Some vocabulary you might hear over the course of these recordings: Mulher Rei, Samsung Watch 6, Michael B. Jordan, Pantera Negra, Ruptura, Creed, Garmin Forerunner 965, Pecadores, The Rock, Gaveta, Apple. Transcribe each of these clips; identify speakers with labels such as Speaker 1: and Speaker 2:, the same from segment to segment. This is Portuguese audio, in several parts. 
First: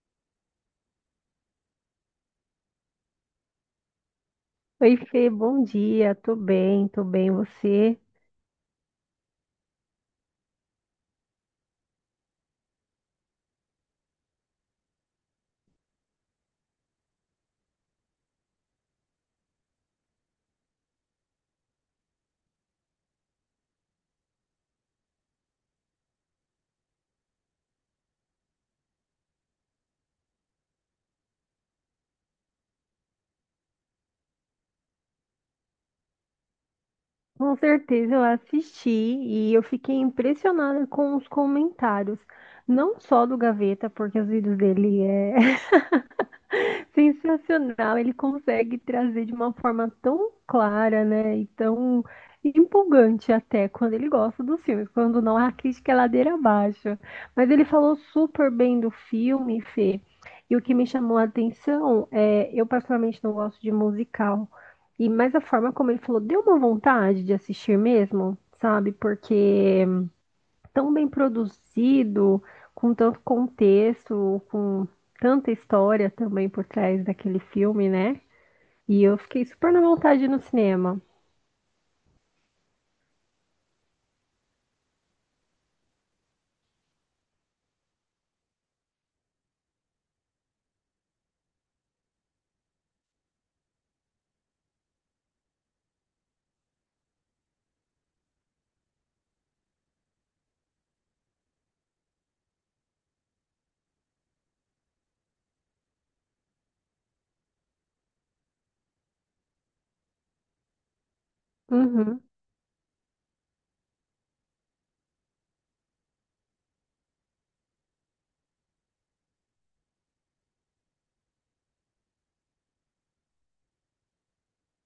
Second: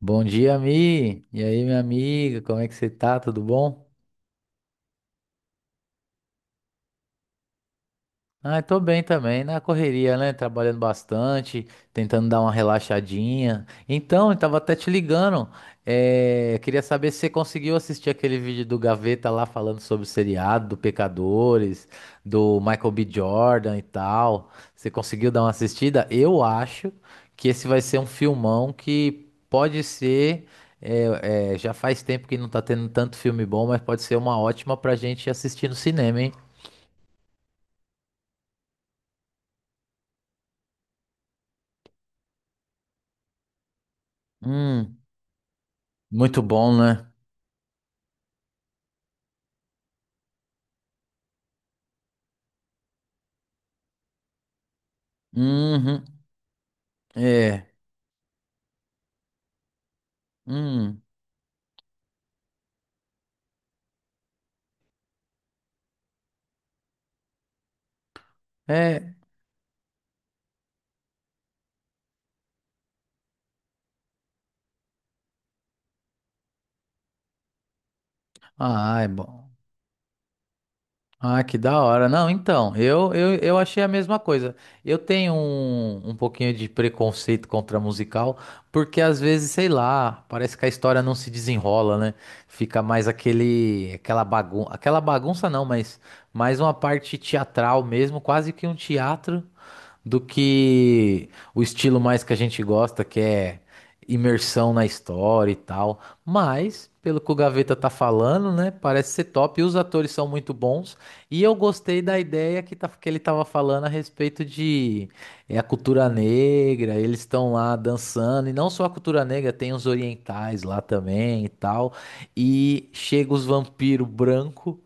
Speaker 1: Bom dia, Mi. E aí, minha amiga, como é que você tá? Tudo bom?
Speaker 2: Oi, Fê, bom dia. Tô bem. Você?
Speaker 1: Ah, tô bem também, na correria, né? Trabalhando bastante, tentando dar uma relaxadinha. Então, eu tava até te ligando. Queria saber se você conseguiu assistir aquele vídeo do Gaveta lá falando sobre o seriado, do Pecadores, do Michael B. Jordan e tal. Você conseguiu dar uma assistida? Eu acho que esse vai ser um filmão que pode ser. Já faz tempo que não tá tendo tanto filme bom, mas pode ser uma ótima pra gente assistir no cinema, hein?
Speaker 2: Com certeza eu assisti e eu fiquei impressionada com os comentários, não só do Gaveta, porque os vídeos
Speaker 1: Hum,
Speaker 2: dele é
Speaker 1: muito bom, né?
Speaker 2: sensacional, ele consegue trazer de uma forma tão clara, né? E tão empolgante até quando ele gosta dos filmes, quando não a crítica é
Speaker 1: Uhum.
Speaker 2: ladeira abaixo. Mas ele
Speaker 1: É.
Speaker 2: falou super bem do filme, Fê. E o que me
Speaker 1: Hum.
Speaker 2: chamou a atenção é, eu particularmente não gosto de musical. E mas a forma como ele falou, deu uma vontade de assistir mesmo, sabe?
Speaker 1: É.
Speaker 2: Porque tão bem produzido, com tanto contexto, com tanta história também por trás daquele filme, né?
Speaker 1: Ah,
Speaker 2: E
Speaker 1: é
Speaker 2: eu fiquei
Speaker 1: bom.
Speaker 2: super na vontade no cinema.
Speaker 1: Ah, que da hora. Não, então, eu achei a mesma coisa. Eu tenho um pouquinho de preconceito contra musical, porque às vezes, sei lá, parece que a história não se desenrola, né? Fica mais aquela bagunça não, mas mais uma parte teatral mesmo, quase que um teatro, do que o estilo mais que a gente gosta, que é imersão na história e tal. Mas, pelo que o Gaveta tá falando, né? Parece ser top. E os atores são muito bons. E eu gostei da
Speaker 2: Uhum.
Speaker 1: ideia que, tá, que ele tava falando a respeito de a cultura negra. Eles estão lá dançando. E não só a cultura negra, tem os orientais lá também e tal. E chega os vampiros branco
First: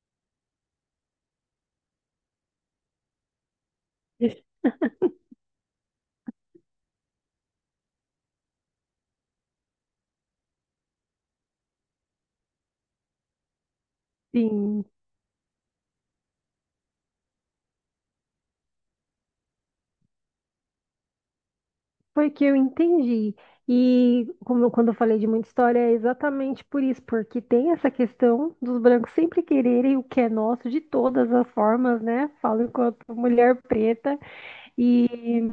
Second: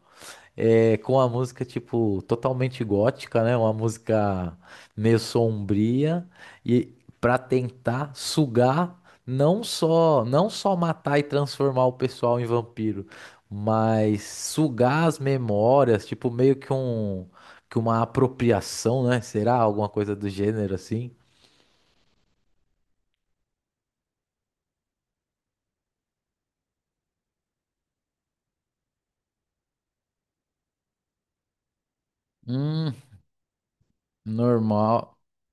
Speaker 1: é, com a música, tipo, totalmente gótica, né? Uma música meio sombria e para tentar sugar não só matar e transformar o pessoal em vampiro, mas
Speaker 2: Sim,
Speaker 1: sugar as memórias, tipo, meio que uma apropriação, né? Será alguma coisa do gênero assim?
Speaker 2: foi que eu entendi. E quando eu falei de muita história, é exatamente por isso, porque tem essa questão dos brancos sempre quererem o que é nosso de todas as formas, né? Falo
Speaker 1: Hum,
Speaker 2: enquanto mulher preta
Speaker 1: normal.
Speaker 2: e,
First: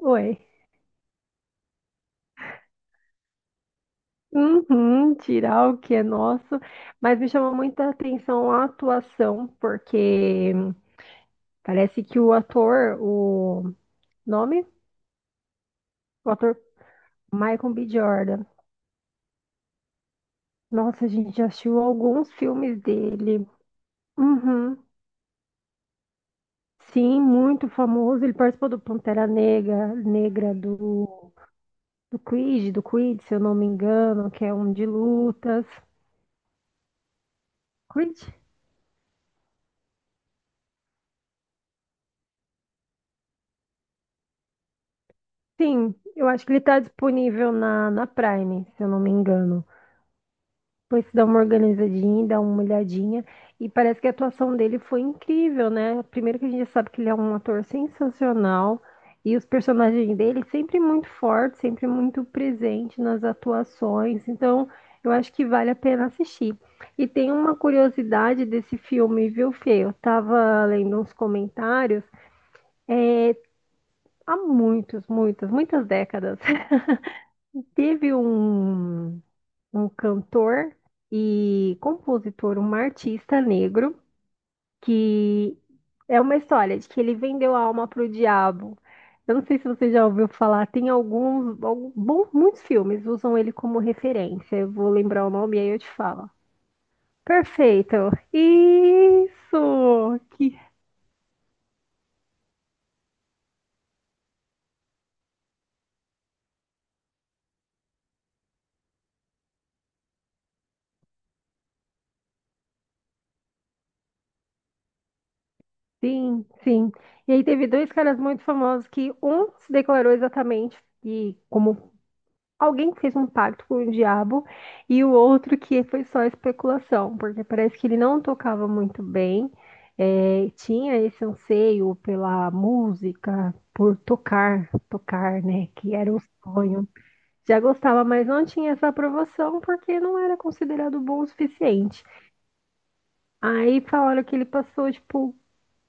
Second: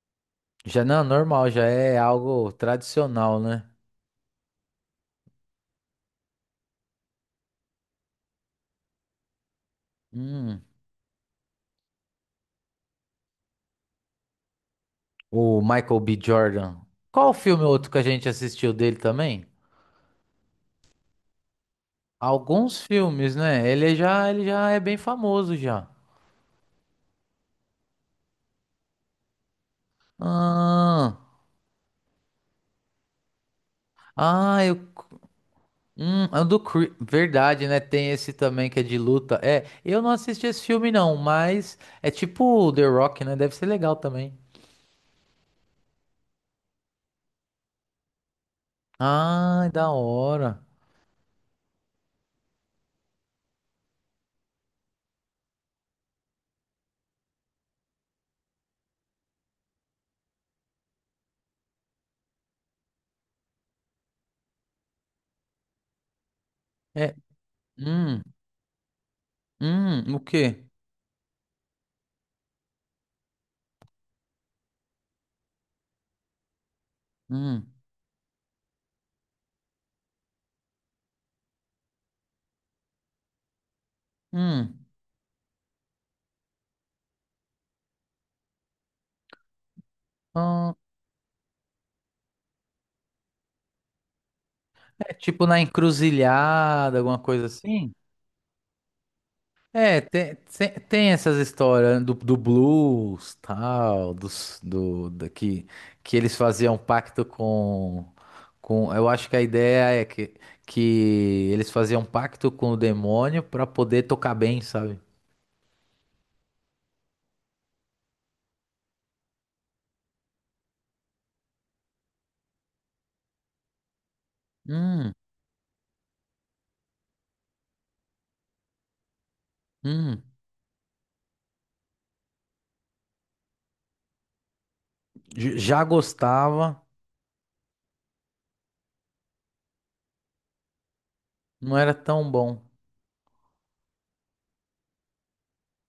Speaker 2: ué,
Speaker 1: Já não, normal, já é algo tradicional, né?
Speaker 2: uhum, tirar o que é nosso, mas me chamou muita atenção a atuação, porque
Speaker 1: Hum.
Speaker 2: parece que o ator, o nome?
Speaker 1: O Michael B.
Speaker 2: O ator
Speaker 1: Jordan. Qual filme
Speaker 2: Michael B.
Speaker 1: outro que a gente
Speaker 2: Jordan.
Speaker 1: assistiu dele também?
Speaker 2: Nossa, a gente já assistiu alguns filmes
Speaker 1: Alguns filmes,
Speaker 2: dele.
Speaker 1: né? Ele já
Speaker 2: Uhum.
Speaker 1: é bem famoso já.
Speaker 2: Sim, muito famoso. Ele participou do Pantera Negra,
Speaker 1: Ah,
Speaker 2: do Creed, se eu não me engano, que é
Speaker 1: ah,
Speaker 2: um
Speaker 1: eu,
Speaker 2: de lutas.
Speaker 1: é o do Creed, verdade, né? Tem
Speaker 2: Creed?
Speaker 1: esse também que é de luta. É, eu não assisti esse filme não, mas é tipo The Rock, né? Deve ser legal também.
Speaker 2: Sim, eu acho que ele está disponível na Prime, se eu não me engano.
Speaker 1: Ah, da hora.
Speaker 2: Depois você dá uma organizadinha, dá uma olhadinha. E parece que a atuação dele foi incrível, né? Primeiro que a gente já sabe que ele é um ator sensacional. E os personagens dele sempre muito fortes, sempre muito presente nas atuações. Então, eu acho que vale a pena assistir. E
Speaker 1: É,
Speaker 2: tem uma
Speaker 1: hum,
Speaker 2: curiosidade desse filme, viu, Fê? Eu
Speaker 1: o quê?
Speaker 2: tava lendo uns comentários há muitos, muitas décadas.
Speaker 1: Hum,
Speaker 2: Teve um cantor e compositor, um artista negro
Speaker 1: hum.
Speaker 2: que é uma história de que ele vendeu a alma para o diabo. Eu não sei se você já ouviu falar,
Speaker 1: ah,
Speaker 2: tem bom, muitos filmes usam ele como referência. Eu vou
Speaker 1: É
Speaker 2: lembrar o
Speaker 1: tipo
Speaker 2: nome e
Speaker 1: na
Speaker 2: aí eu te falo.
Speaker 1: encruzilhada, alguma coisa assim?
Speaker 2: Perfeito.
Speaker 1: É,
Speaker 2: Isso! Que
Speaker 1: tem essas histórias né, do blues, tal, dos, do, da, que eles faziam um pacto com. Eu acho que a ideia é que eles faziam um pacto com o demônio pra poder tocar bem, sabe?
Speaker 2: sim, sim. E aí teve dois caras muito famosos que um se declarou exatamente e como alguém que fez um pacto com o diabo e o
Speaker 1: Hum,
Speaker 2: outro que foi só especulação, porque parece que ele não tocava muito bem,
Speaker 1: hum.
Speaker 2: tinha esse anseio pela música, por tocar, tocar, né,
Speaker 1: Já
Speaker 2: que era o
Speaker 1: gostava,
Speaker 2: sonho. Já gostava, mas não tinha essa aprovação porque não era considerado bom o
Speaker 1: não era
Speaker 2: suficiente.
Speaker 1: tão bom.
Speaker 2: Aí falaram que ele passou, tipo,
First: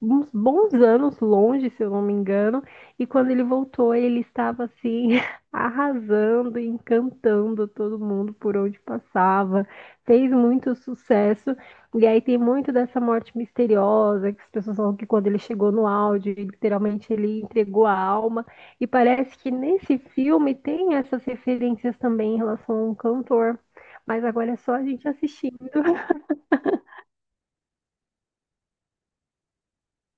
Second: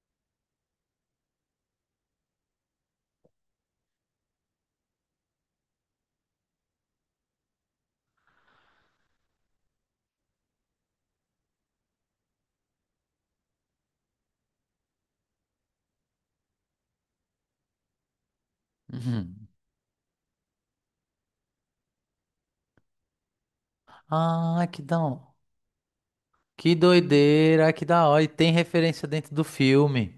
Speaker 2: uns bons anos longe, se eu não me engano, e quando ele voltou, ele estava assim arrasando, encantando todo mundo por onde passava, fez muito sucesso. E aí tem muito dessa morte misteriosa, que as pessoas falam que quando ele chegou no áudio, literalmente ele entregou a alma. E parece
Speaker 1: Uhum.
Speaker 2: que nesse filme tem essas referências também em relação a um cantor. Mas agora é
Speaker 1: Ah,
Speaker 2: só
Speaker 1: que
Speaker 2: a
Speaker 1: da,
Speaker 2: gente
Speaker 1: hora.
Speaker 2: assistir.
Speaker 1: Que doideira, que da hora. E tem referência dentro do filme.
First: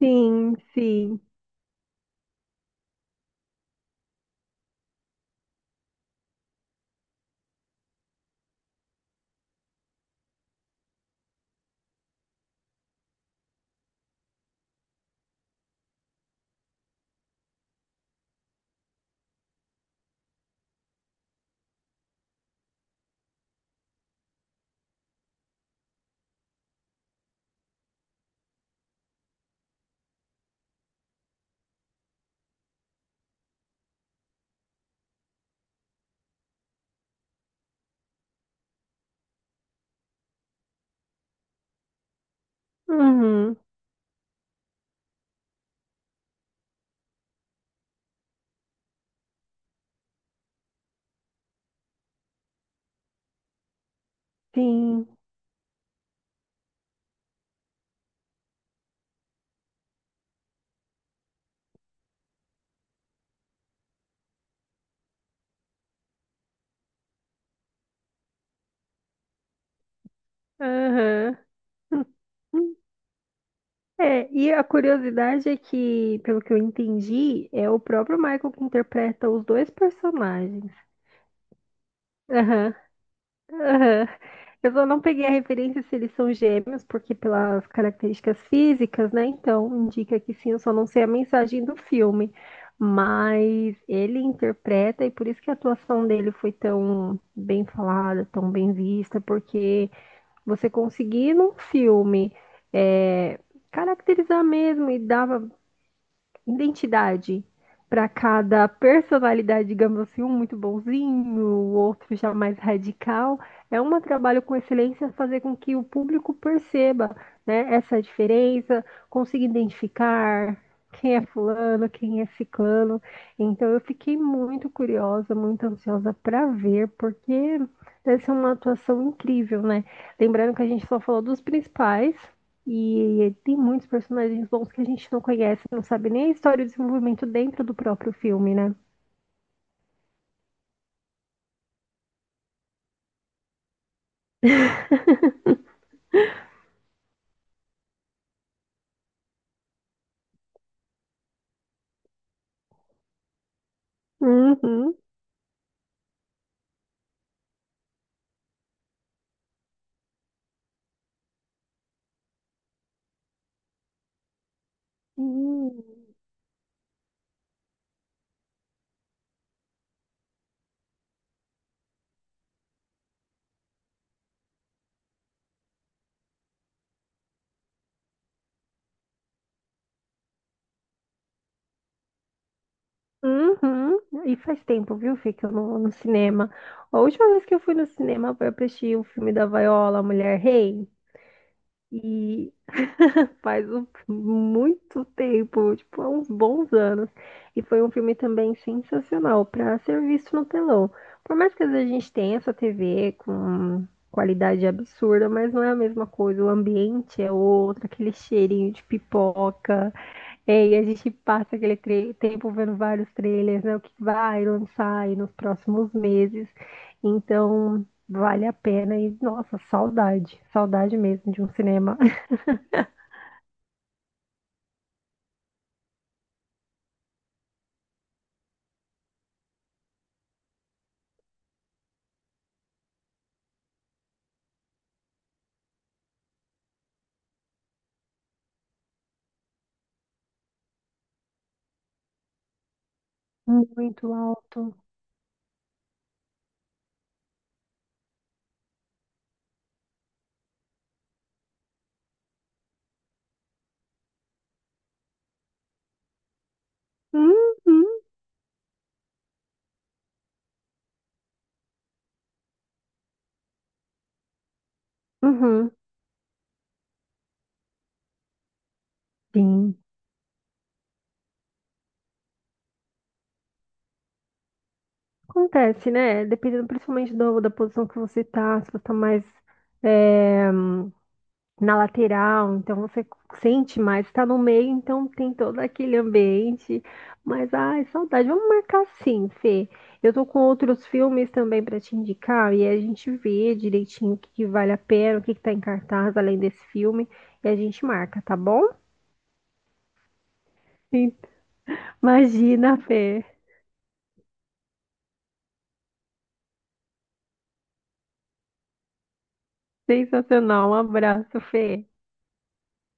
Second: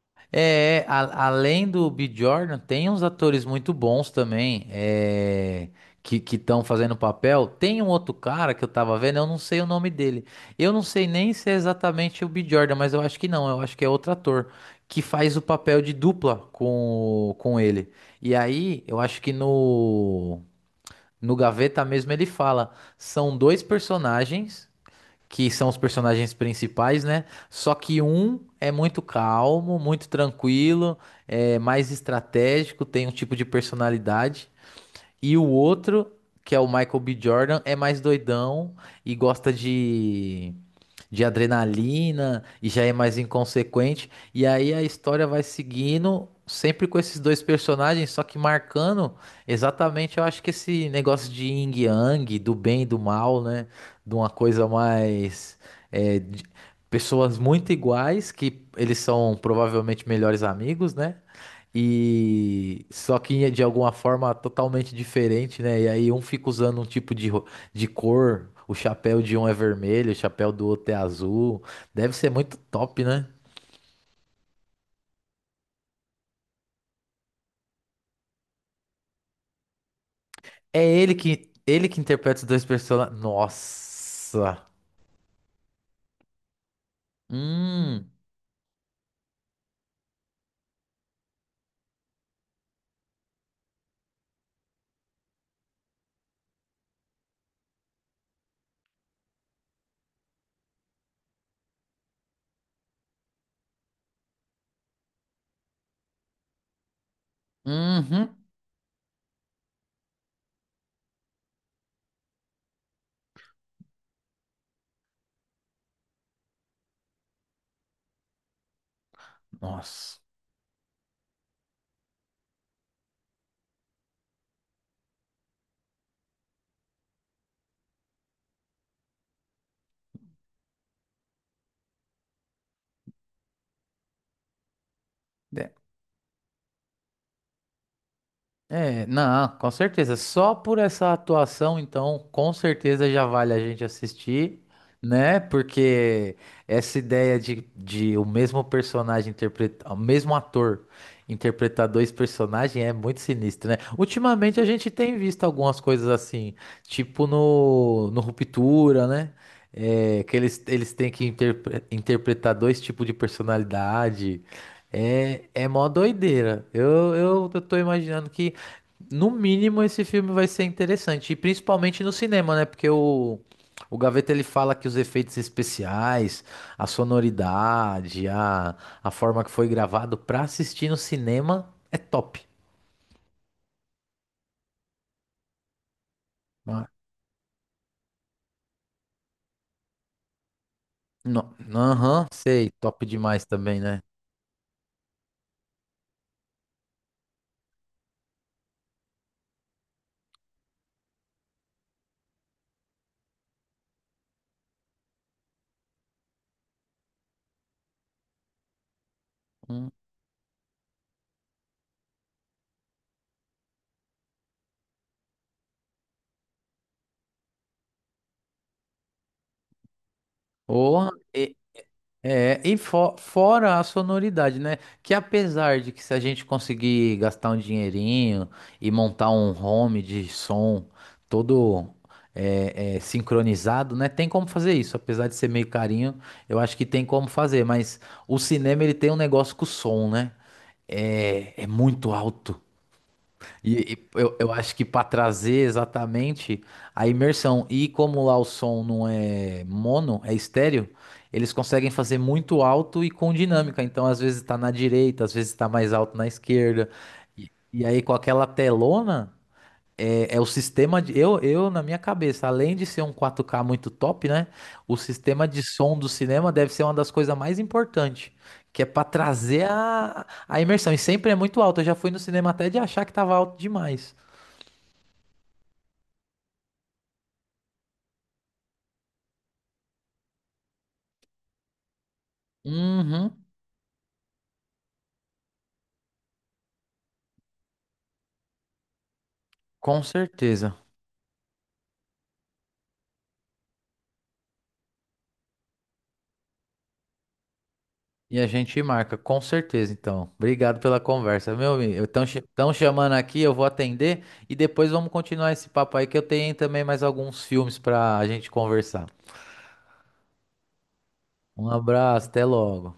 Speaker 2: Sim,
Speaker 1: É,
Speaker 2: sim.
Speaker 1: além do B. Jordan, tem uns atores muito bons também, é, que estão fazendo papel. Tem um outro cara que eu tava vendo, eu não sei o nome dele. Eu não sei nem se é exatamente o B. Jordan, mas eu acho que não, eu acho que é outro ator que faz o papel de dupla com ele. E aí, eu acho que no Gaveta mesmo ele fala, são dois personagens que são os personagens principais, né? Só que um é muito calmo, muito tranquilo, é mais estratégico, tem um tipo de personalidade, e o outro, que é o Michael B. Jordan, é mais doidão e gosta de adrenalina e já é mais
Speaker 2: Uhum,
Speaker 1: inconsequente. E aí a história vai seguindo, sempre com esses dois personagens, só que marcando exatamente, eu acho que esse negócio de yin e yang, do bem e do mal, né? De uma coisa
Speaker 2: sim.
Speaker 1: mais. é, de- Pessoas muito iguais, que eles são provavelmente melhores amigos, né? E só que de alguma forma totalmente diferente, né? E aí um fica usando um tipo de cor, o chapéu de um é vermelho, o chapéu do outro é
Speaker 2: Aham.
Speaker 1: azul. Deve ser muito top, né?
Speaker 2: É, e a curiosidade é que, pelo que eu entendi, é o próprio Michael que interpreta os dois personagens.
Speaker 1: É ele que interpreta os dois
Speaker 2: Aham,
Speaker 1: personagens.
Speaker 2: aham.
Speaker 1: Nossa.
Speaker 2: Eu só não peguei a referência se eles são gêmeos, porque pelas
Speaker 1: Hum.
Speaker 2: características físicas, né? Então, indica que sim, eu só não sei a mensagem do filme. Mas ele interpreta, e por isso que a atuação dele foi tão bem falada, tão bem vista, porque você conseguir num filme. É, caracterizar mesmo e dar identidade para
Speaker 1: Uhum.
Speaker 2: cada personalidade, digamos assim, um muito bonzinho, o outro já mais radical. É um trabalho com excelência fazer com que o público perceba, né, essa diferença, consiga
Speaker 1: Nossa.
Speaker 2: identificar quem é fulano, quem é ciclano. Então eu fiquei muito curiosa, muito ansiosa para ver, porque deve ser uma atuação incrível, né? Lembrando que a gente só falou dos principais, e tem muitos personagens bons que a gente não conhece, não sabe nem a história e o desenvolvimento dentro do próprio filme, né?
Speaker 1: É, não, com certeza. Só por essa atuação, então, com certeza já vale a gente assistir, né? Porque essa ideia de o mesmo personagem interpretar, o mesmo ator interpretar dois personagens é muito sinistro, né? Ultimamente a gente
Speaker 2: Uhum.
Speaker 1: tem visto algumas coisas assim, tipo no Ruptura, né? É, que eles têm que interpretar dois tipos de personalidade. É, é
Speaker 2: Hum.
Speaker 1: mó doideira. Eu tô imaginando que, no mínimo, esse filme vai ser interessante. E principalmente no cinema, né? Porque o Gaveta ele fala que os efeitos especiais, a sonoridade, a forma que foi gravado pra assistir no cinema é top.
Speaker 2: Uhum. E faz tempo, viu, Fê, que eu não vou no cinema.
Speaker 1: Ah,
Speaker 2: A última vez que eu fui no cinema foi pra assistir o filme da Viola, Mulher Rei.
Speaker 1: não, aham,
Speaker 2: E
Speaker 1: sei, top demais também, né?
Speaker 2: muito tempo, tipo, há uns bons anos. E foi um filme também sensacional para ser visto no telão. Por mais que às vezes a gente tenha essa TV com qualidade absurda, mas não é a mesma coisa. O ambiente é outro, aquele cheirinho de
Speaker 1: Hum.
Speaker 2: pipoca. É, e a gente passa tempo vendo vários trailers, né? O que vai lançar aí nos próximos meses. Então, vale a pena. E, nossa, saudade. Saudade
Speaker 1: Porra,
Speaker 2: mesmo de um cinema.
Speaker 1: é, e fora a sonoridade, né? Que apesar de que se a gente conseguir gastar um dinheirinho e montar um home de som todo sincronizado, né? Tem como fazer isso, apesar de ser meio carinho, eu acho que tem como fazer, mas o cinema ele tem um negócio com o som, né? É, é muito alto.
Speaker 2: Muito
Speaker 1: Eu acho
Speaker 2: alto.
Speaker 1: que para trazer exatamente a imersão, e como lá o som não é mono, é estéreo, eles conseguem fazer muito alto e com dinâmica. Então, às vezes está na direita, às vezes está mais alto na esquerda.
Speaker 2: Uhum,
Speaker 1: Aí, com aquela telona. É, é o sistema de. Na minha cabeça, além de ser um 4K muito top, né? O sistema de
Speaker 2: uhum.
Speaker 1: som do cinema deve ser uma das coisas mais importantes, que é pra trazer
Speaker 2: Sim.
Speaker 1: a imersão. E sempre é muito alto. Eu já fui no cinema até de achar que tava alto demais.
Speaker 2: Acontece, né? Dependendo principalmente da posição que você tá, se você tá mais é, na lateral, então você
Speaker 1: Uhum,
Speaker 2: sente mais, tá no meio, então tem todo aquele ambiente. Mas, ai, saudade. Vamos marcar sim, Fê.
Speaker 1: com
Speaker 2: Eu tô com
Speaker 1: certeza.
Speaker 2: outros filmes também pra te indicar, e aí a gente vê direitinho que vale a pena, que tá em cartaz além desse filme, e a gente marca, tá
Speaker 1: E a
Speaker 2: bom?
Speaker 1: gente marca, com certeza, então. Obrigado pela
Speaker 2: Sim.
Speaker 1: conversa, meu amigo. Estão
Speaker 2: Imagina,
Speaker 1: chamando
Speaker 2: Fê.
Speaker 1: aqui, eu vou atender e depois vamos continuar esse papo aí, que eu tenho também mais alguns filmes pra gente conversar.
Speaker 2: Sensacional. Um abraço,
Speaker 1: Um
Speaker 2: Fê.
Speaker 1: abraço, até logo.